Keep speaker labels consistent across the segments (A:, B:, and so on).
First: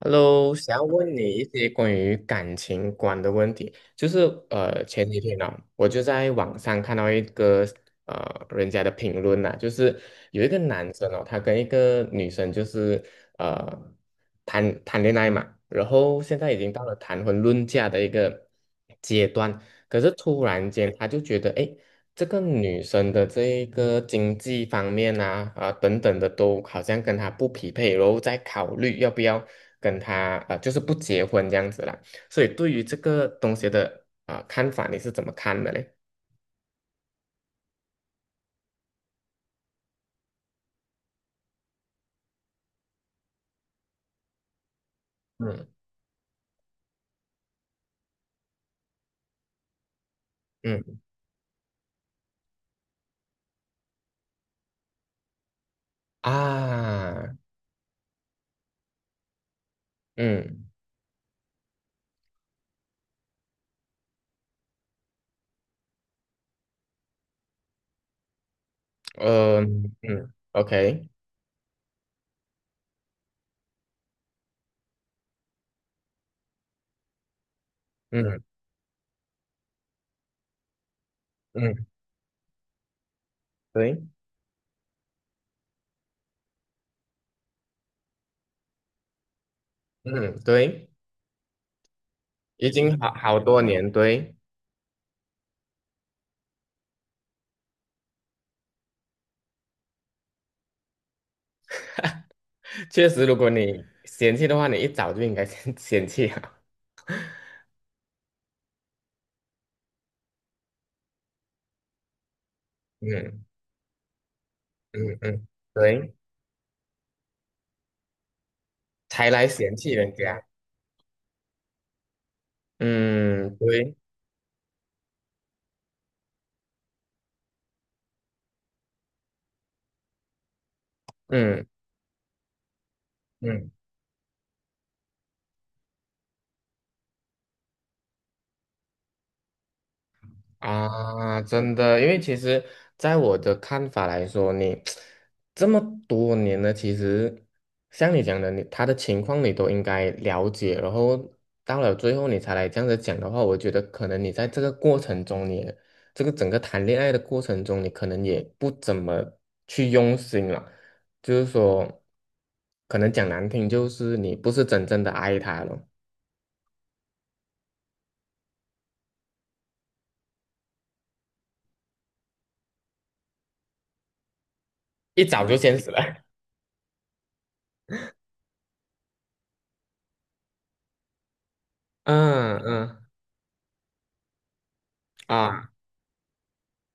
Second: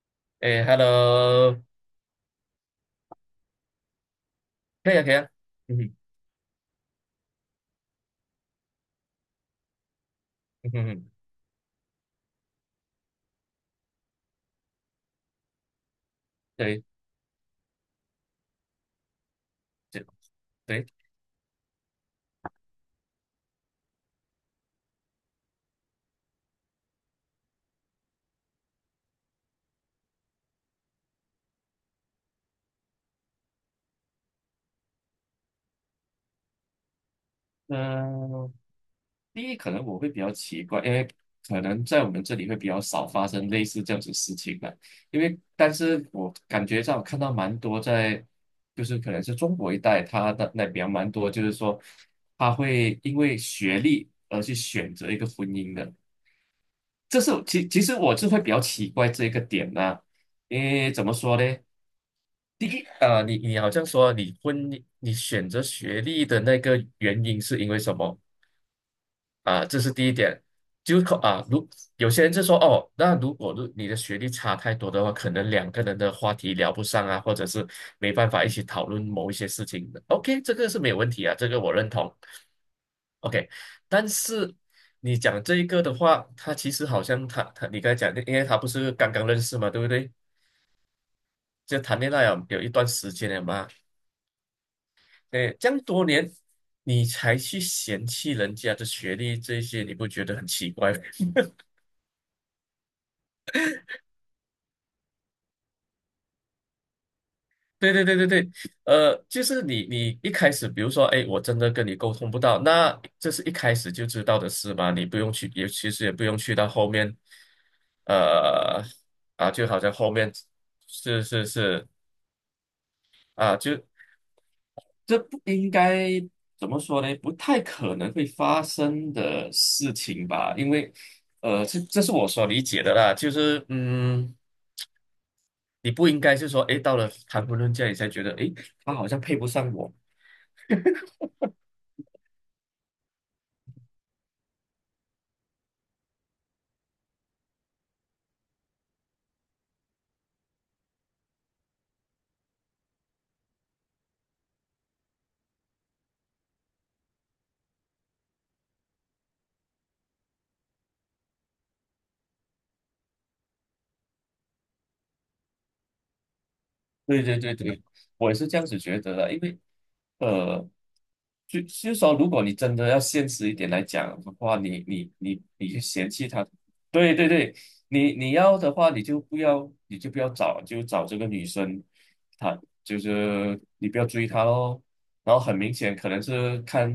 A: Hello，
B: 诶 h e
A: 想
B: l
A: 要
B: l
A: 问你一
B: o
A: 些关于感情观的问题，就是
B: 可以啊，
A: 前
B: 可以
A: 几
B: 啊。
A: 天呢、
B: 嗯
A: 我
B: 哼。
A: 就在网上看到一个人家的评论呐、就是有一个
B: 嗯哼嗯
A: 男生
B: 哼。
A: 哦，他跟一个女生就是呃谈谈恋爱嘛，然后现在已经
B: 对。
A: 到了谈婚论嫁的一个阶段，可
B: 对。
A: 是突然
B: 对。
A: 间他就觉得，哎，这个女生的这一个经济方面等等的都好像跟她不匹配，然后再考虑要不要跟她就是不结婚这样子啦。所以对于这个东西的啊、看法，你是怎么看的嘞？
B: 嗯、第一可能我会比较奇怪，因为可能在我们这里会比较少发生类似这样子事情的，因为
A: 嗯
B: 但是我感觉上看到蛮多在，就是可能是中国一带，他的那边
A: 嗯
B: 蛮多，就是说他会因为学历而去选择一个婚姻的，这是
A: 啊
B: 其实我是会比较奇怪这个点呢、因
A: 嗯
B: 为怎么说呢？第一啊，你好像说你婚姻你选择学历的那个原因是因为什么啊？这是
A: 嗯
B: 第一
A: 嗯
B: 点，就
A: OK
B: 可啊，如有些人就说哦，那如果如你的学历差太多的话，可能两个人的话题聊不上啊，或者是没办
A: 嗯
B: 法一起讨论某一些事情的 OK，这个是没有问题啊，这个我
A: 嗯
B: 认同。OK，但
A: 对
B: 是你讲这一个的话，他其实好像他你刚才讲的，因为他不是刚刚认识嘛，对不对？
A: 嗯对，
B: 就谈恋爱有一
A: 已
B: 段
A: 经
B: 时
A: 好
B: 间
A: 好
B: 了
A: 多
B: 嘛。
A: 年对，
B: 哎，这样多年你才去嫌弃人家的学历这些，你不觉得很奇怪吗？
A: 确实如果你嫌弃的话，你一早就应该先 嫌弃啊。
B: 对对对对对。就是你一开始，比如说，哎，我真的跟你沟通不到，那这是
A: 嗯
B: 一开始就知道的事嘛，你不
A: 嗯
B: 用
A: 嗯，
B: 去，也其实也
A: 对。
B: 不用去到后面。呃，
A: 才来
B: 啊，就
A: 嫌
B: 好
A: 弃
B: 像后
A: 人
B: 面
A: 家。
B: 是是是。啊，
A: 嗯，
B: 就
A: 对，
B: 这不应该怎么说呢？不太可能会发生的事情吧？因为，
A: 嗯
B: 这这是我所理解的啦。就是，
A: 嗯
B: 嗯，你不应该是说，诶，到了谈婚论嫁，你才觉得，诶，他好像配不上我。
A: 啊，真的，因为其实在我的看法来说，你 这么多年了，其实像你讲的，他的情况你都应该了解，然后到了最后你才来这样子讲的话，我觉得可能你在这个过程中你，这个整个谈恋爱的过程中，你可能也不怎么去用心了。就是说，可能讲难听，就是你不是真正的爱他了。
B: 对对对对，我也是这样子觉得的，因为呃，就是说，如果你真的要现实一点来讲的话，你你
A: 一
B: 你
A: 早就
B: 你
A: 先
B: 去
A: 死
B: 嫌
A: 了。
B: 弃他。对对对，你你要的话，你就不要，你就不要找，就找这个女生，她
A: 嗯
B: 就
A: 嗯
B: 是你不要追她咯。然后很
A: 啊，
B: 明显，可能是看，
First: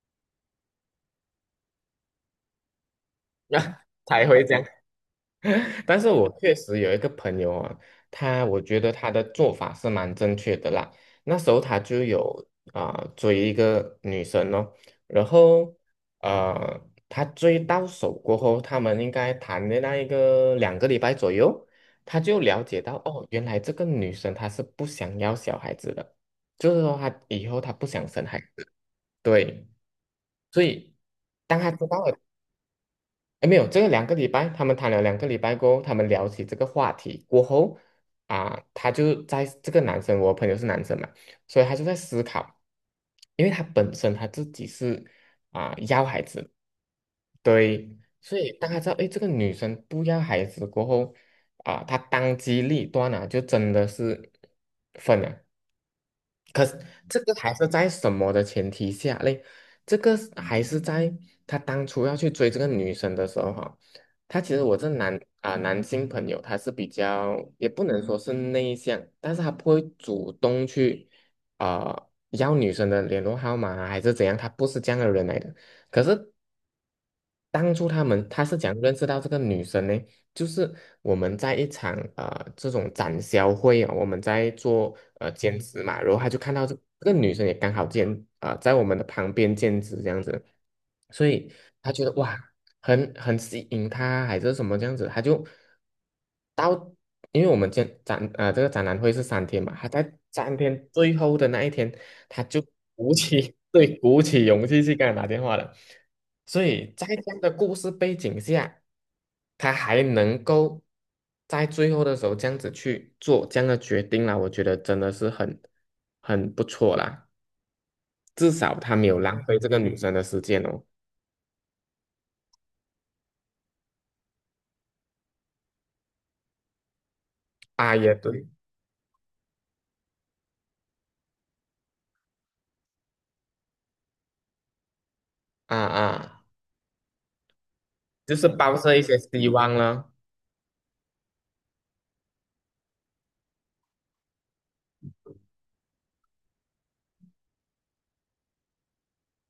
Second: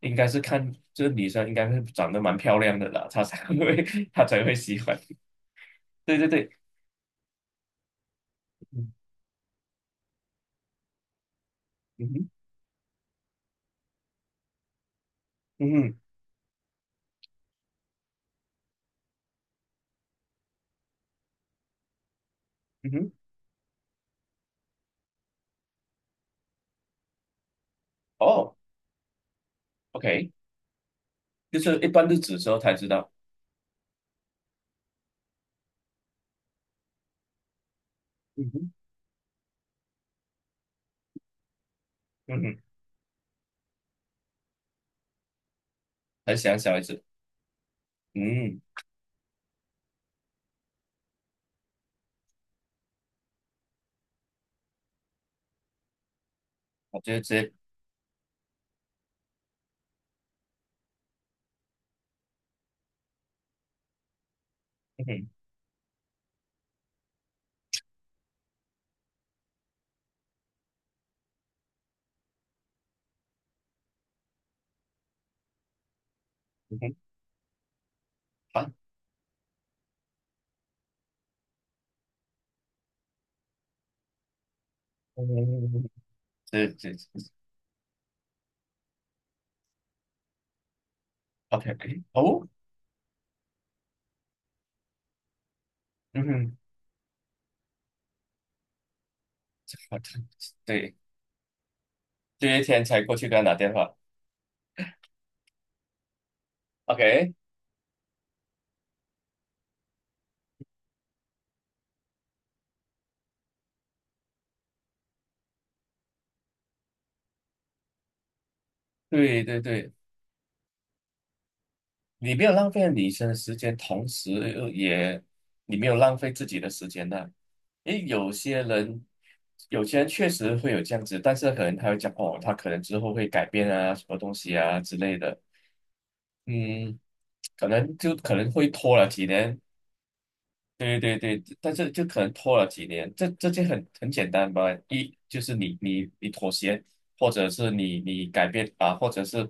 B: 应该是看这个女生应该是长得蛮漂亮的啦，她才
A: 那
B: 会 她
A: 才会
B: 才
A: 这
B: 会
A: 样。
B: 喜欢。
A: 但是
B: 对对
A: 我
B: 对。
A: 确实有一个朋友啊，他我觉得他的做法是蛮正确的啦。那时候他就
B: 嗯。
A: 有啊、追一个女生哦，然
B: 嗯
A: 后
B: 哼
A: 呃，他追到手过后，他们应该谈的那一个两个礼拜左右，他就了解
B: 嗯
A: 到
B: 哼嗯哼。
A: 哦，原来这个女生她是不想要小孩子的，就是说她以后她不想生孩
B: 哦
A: 子。对，
B: ，OK。
A: 所以
B: 就
A: 当他
B: 是
A: 知
B: 一
A: 道
B: 般
A: 了。
B: 日子的时候才知道。
A: 哎，没有，这个两个礼拜，他们谈了两个礼拜过后，他们聊起这个话题过后，
B: 嗯
A: 啊、
B: 哼。
A: 他就在这个男生，我朋友是男生嘛，所以他就在思
B: 嗯哼。
A: 考，因为他本身他自己是啊、要孩
B: 很喜
A: 子，
B: 欢小孩子。
A: 对，所以
B: 嗯。
A: 当他知道，哎，这个女生不要孩子过后，啊、他当机立断啊，就真的是分了，
B: 我觉
A: 这
B: 得
A: 个
B: 这。
A: 还是在什么的前提下嘞？这个是还是在他当初要去追这个女生的时候哈，他其实我这
B: 嗯
A: 男
B: 哼。
A: 啊、男性朋友他是比较也不能说是内向，但是他不会主动去啊、要女生的联络号码啊还是怎样，他不是这样的人来的。可是
B: 嗯哼。
A: 当初他们他是
B: 好。
A: 讲认识到这个女生呢，就是我们在一场这种展销会啊，我们在做兼职
B: 嗯。
A: 嘛，然后他就看到这
B: 这
A: 这个
B: 这
A: 女生也刚好在我们的旁边兼职这样子，所以他觉
B: ，OK。
A: 得哇
B: 哦。
A: 很吸引他还是什么这样子，他就
B: 嗯哼。
A: 到因为我们这个展览会是三天嘛，他
B: 好的。
A: 在三天
B: 对。
A: 最后的那一天，他
B: 这些
A: 就
B: 天才
A: 鼓
B: 过去给他打
A: 起
B: 电话
A: 对鼓起勇气去跟他打电话了。所以在这
B: ，OK。
A: 样的故事背景下，他还能够在最后的时候这样子去做这样的决定啦，我觉得真的是很不错啦。至少他没有浪
B: 对
A: 费
B: 对
A: 这个
B: 对，
A: 女生的时间哦。
B: 你没有浪费女生的时间，同时又也你没有浪费自己的时间呢、
A: 啊，
B: 诶，
A: 也
B: 有
A: 对，
B: 些人，有些人确实会有这样子，但是可能他会讲哦，他可能之后会改变啊，什么东西啊之类的。
A: 啊，
B: 嗯，可能就可
A: 就是
B: 能会
A: 抱着
B: 拖
A: 一
B: 了
A: 些
B: 几
A: 希
B: 年。
A: 望了。
B: 对对对，但是就可能拖了几年，这这就很简单吧，一就是你妥协，或者是你改变啊，或者是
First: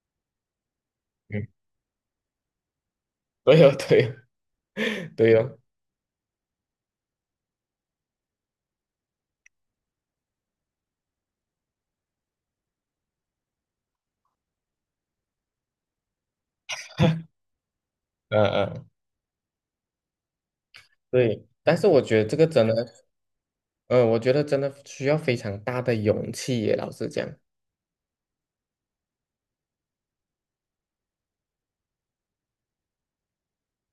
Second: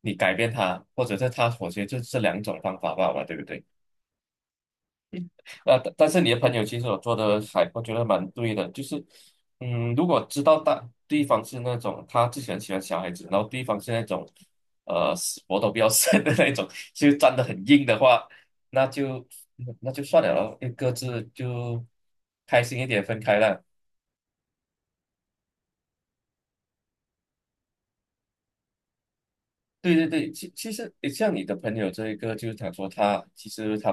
B: 你改变他，或者是
A: 嗯，
B: 他妥协，就这两种方法罢了，对 不
A: 对
B: 对？
A: 哦，对哦，对哦，
B: 但但是你的朋友其实我做的还我觉得蛮对的，就是，嗯，如果知道大对方是那种他自己很喜欢小孩子，然后对方是那种，死活都不要生的那种，就站得很硬的话，
A: 嗯
B: 那
A: 嗯，
B: 就那就算了咯，各自
A: 对。但
B: 就
A: 是我觉得这个
B: 开
A: 真
B: 心一点
A: 的。
B: 分开了。
A: 我觉得真的需要非常大的勇气耶，老实讲。
B: 对对对，其其实诶像你的朋友这一个，就是他说他其实他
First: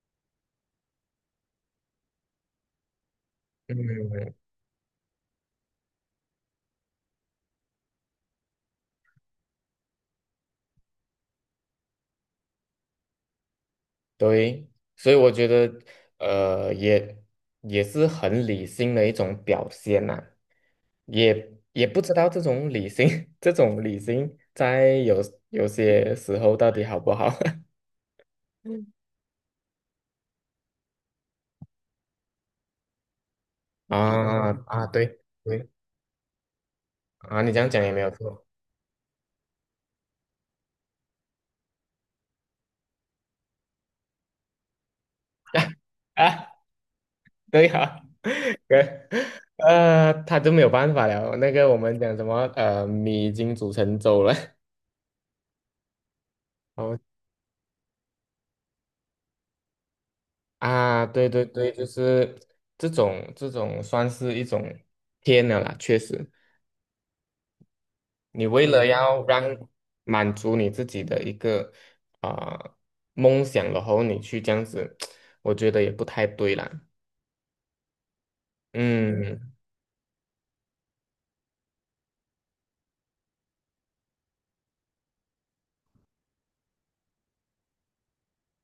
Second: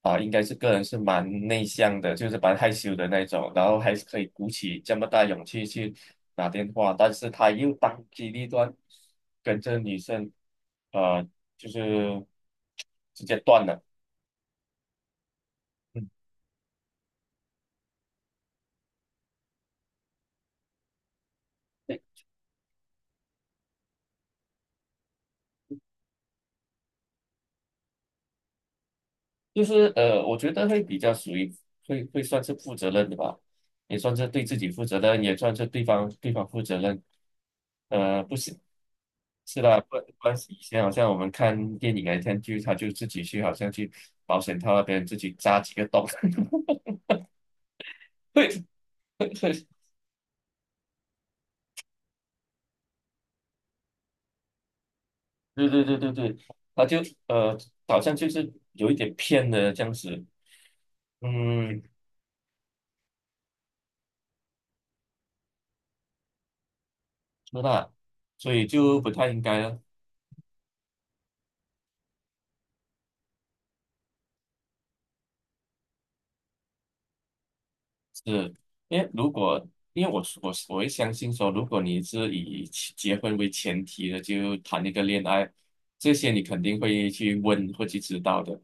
B: 啊，应该是个人是蛮内向的，就是蛮害羞的那种，然后还是可
A: 嗯，
B: 以鼓起这么大勇气去打电话，但是他又当机立断跟这女生，呃，就是直接断了。
A: 对，所以我觉得，
B: 嗯，
A: 呃，也也是很理性的一种表现呐、也不知道这种理性，这种理性在有些时候到底好不好
B: 就是我觉得会比较属于会算是负责任的吧，也算是对
A: 啊
B: 自己负
A: 啊？
B: 责
A: 对
B: 任，也算是
A: 对
B: 对方负责任。
A: 啊，你这样讲也没有
B: 呃，不
A: 错
B: 是。是啦，关系以前好像我们看电影来看剧，他就自己去好像去保险套那边自己扎几个 洞。
A: 啊，对啊，
B: 会
A: 对，
B: 会 会
A: 他就没有办法了。那个我们讲什么，米已经煮成粥了，
B: 对对对对对，他就 呃好像就是有一点骗的这样子。
A: 啊，对对对，
B: 嗯，
A: 就是这种算是一种天了啦，确实，
B: 是啦，
A: 你
B: 所
A: 为
B: 以
A: 了
B: 就不
A: 要
B: 太应该
A: 让
B: 了。
A: 满足你自己的一个啊、梦想，然后你去这样子，我觉得也不太对啦。
B: 是，因为如
A: 嗯
B: 果因为我会相信说，如果你是以其结婚为前提的，就谈一个恋爱，这些你肯定会去问，会去知道的。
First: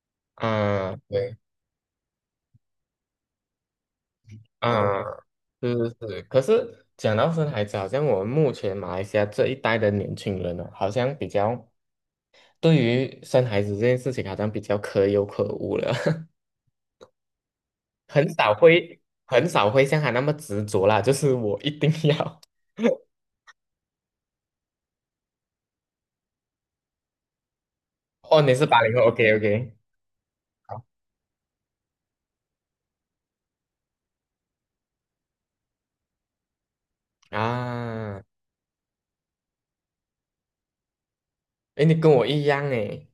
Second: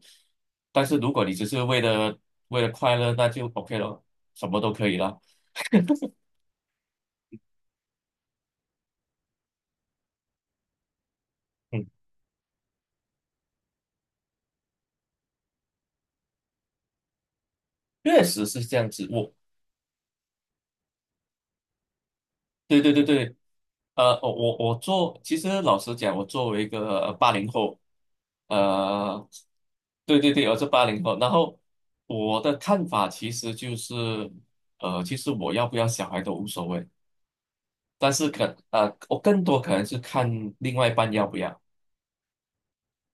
B: 但
A: 啊，
B: 是如果你
A: 对
B: 只是为了为了快乐，那就 OK 了，什么都可以
A: 啊，
B: 了。
A: 是是是。可是讲到生孩子，好像我们目前马来西亚这一代的年轻人呢，好像比较
B: 嗯，
A: 对于生孩子这件事情，好像比较可有可无了。
B: 确
A: 很
B: 实
A: 少
B: 是这样
A: 会
B: 子。我。
A: 很少会像他那么执着啦，就是我一定要。
B: 对对对 对，我做，其实老实讲，我作为一个八零后。
A: 哦，你是80后
B: 呃，
A: ，OK OK，
B: 对对对，我是
A: 好
B: 八零后，然后我的看法其实就是，其实我要不要小孩都无所谓，但
A: 啊，
B: 是可呃，我更多可能是看另外一半要不要。
A: 诶，你跟我一样诶，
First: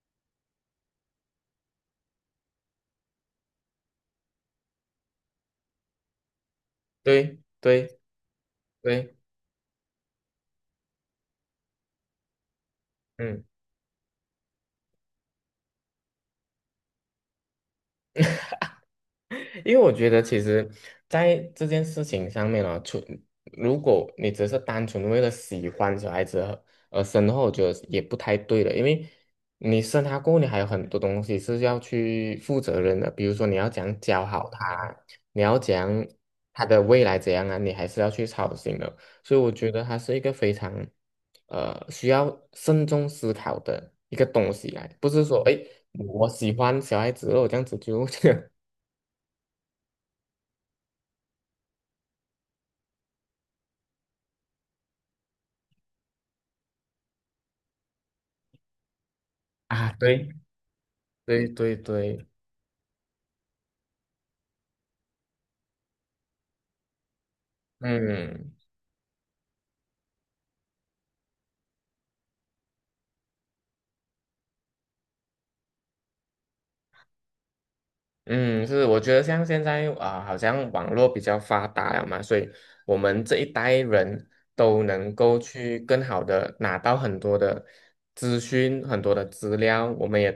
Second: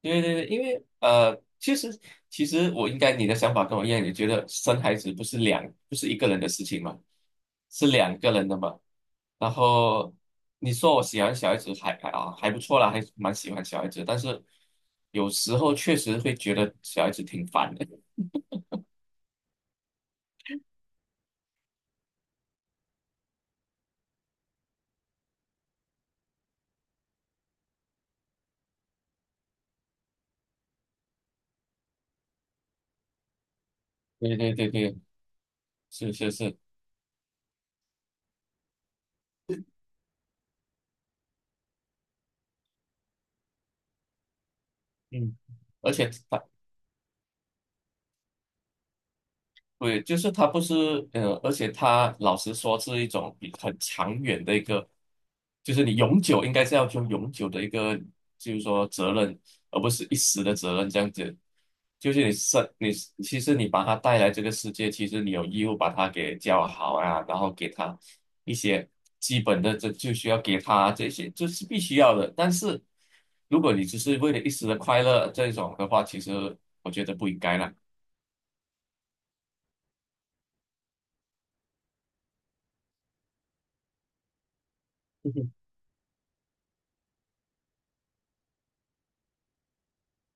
B: 对对对，因为其实其实我应该你的想法跟我一样，你觉得生孩子不是两不是一个人的事情嘛，
A: 对
B: 是
A: 对
B: 两个人的嘛。
A: 对，
B: 然后你说我喜欢小孩子还不错啦，还蛮
A: 嗯。
B: 喜欢小孩子，但是有时候确实会觉得小孩子挺烦的。
A: 因为我觉得其实，在这件事情上面啊，如果你只是单纯为了喜欢小孩子而生的话，我觉得也不太对了。因为你生他过后，你还有很多东西是要去负责任的，比如说你要怎样教
B: 对
A: 好
B: 对
A: 他
B: 对
A: 啊
B: 对，
A: 你要怎样
B: 是是是。
A: 他的未来怎样啊，你还是要去操心的。所以我觉得他是一个非常需要慎重思考的一个东西来，不是
B: 嗯，
A: 说哎
B: 而且
A: 我喜欢小孩子哦，我这样子就
B: 对，就是他不是，而且他老实说是一种比很长远的一个，就是你永久应该是要用永久的一个，就是说责任，而不
A: 啊
B: 是一
A: 对。
B: 时的责任这样子。
A: 对对
B: 就是
A: 对，
B: 你生你，其实你把他带来这个世界，其实你有义务把他给教好啊，然后给他一
A: 嗯，
B: 些基本的，这就需要给他这些，这是必须要的。但是如果你只是为了一时的快乐这种的话，其实我觉得不应该啦。
A: 嗯，是，我觉得像现在啊、好像网络比较发达了嘛，所以我们这一代人都能够去更好的拿到很多的资讯、很多的资料，我们也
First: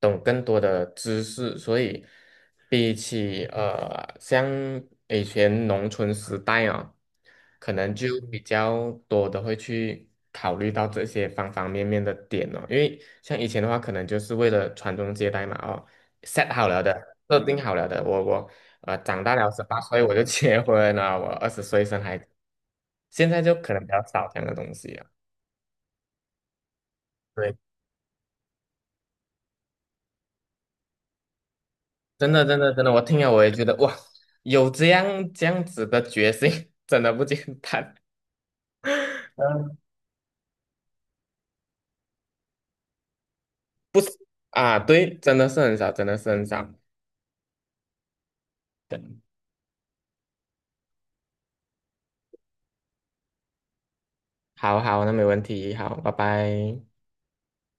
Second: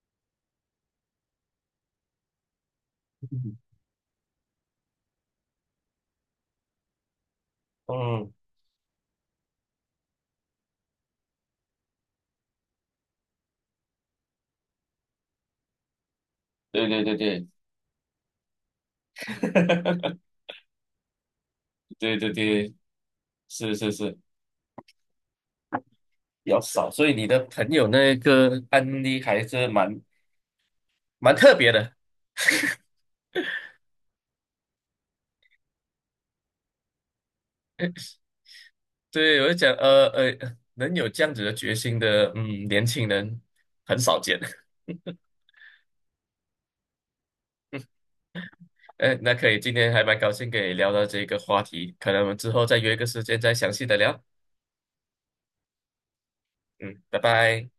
A: 懂更多的知识，所以比起 像以前农村时代哦，可能就
B: 嗯。
A: 比较多的会去考虑到这些方方面面的点哦，因为像以前的话，可能就是为了传宗接代嘛，哦。set 好了
B: 对
A: 的，
B: 对对
A: 设
B: 对。
A: 定好了的。我长大了18岁我 就结婚了，我20岁生
B: 对
A: 孩子，
B: 对对，
A: 现在就可
B: 是
A: 能比
B: 是
A: 较
B: 是，
A: 少这样的东西了。
B: 比较少，所以你的
A: 对，
B: 朋友那个案例还是蛮特别的。
A: 真的真的真的，我听了我也觉得哇，有这样子的决心，真的不简单
B: 对，我就讲，
A: 嗯，
B: 能有这样子的决心的，嗯，年轻人很
A: 不是
B: 少见。
A: 啊，对，真的是很少，真的是很少。对，
B: 哎，那可以，今天还蛮高兴跟你聊到这个话题，可能我们之后再约一个时间再详细的聊。
A: 好好，那没问题，好，拜拜。
B: 嗯，拜拜。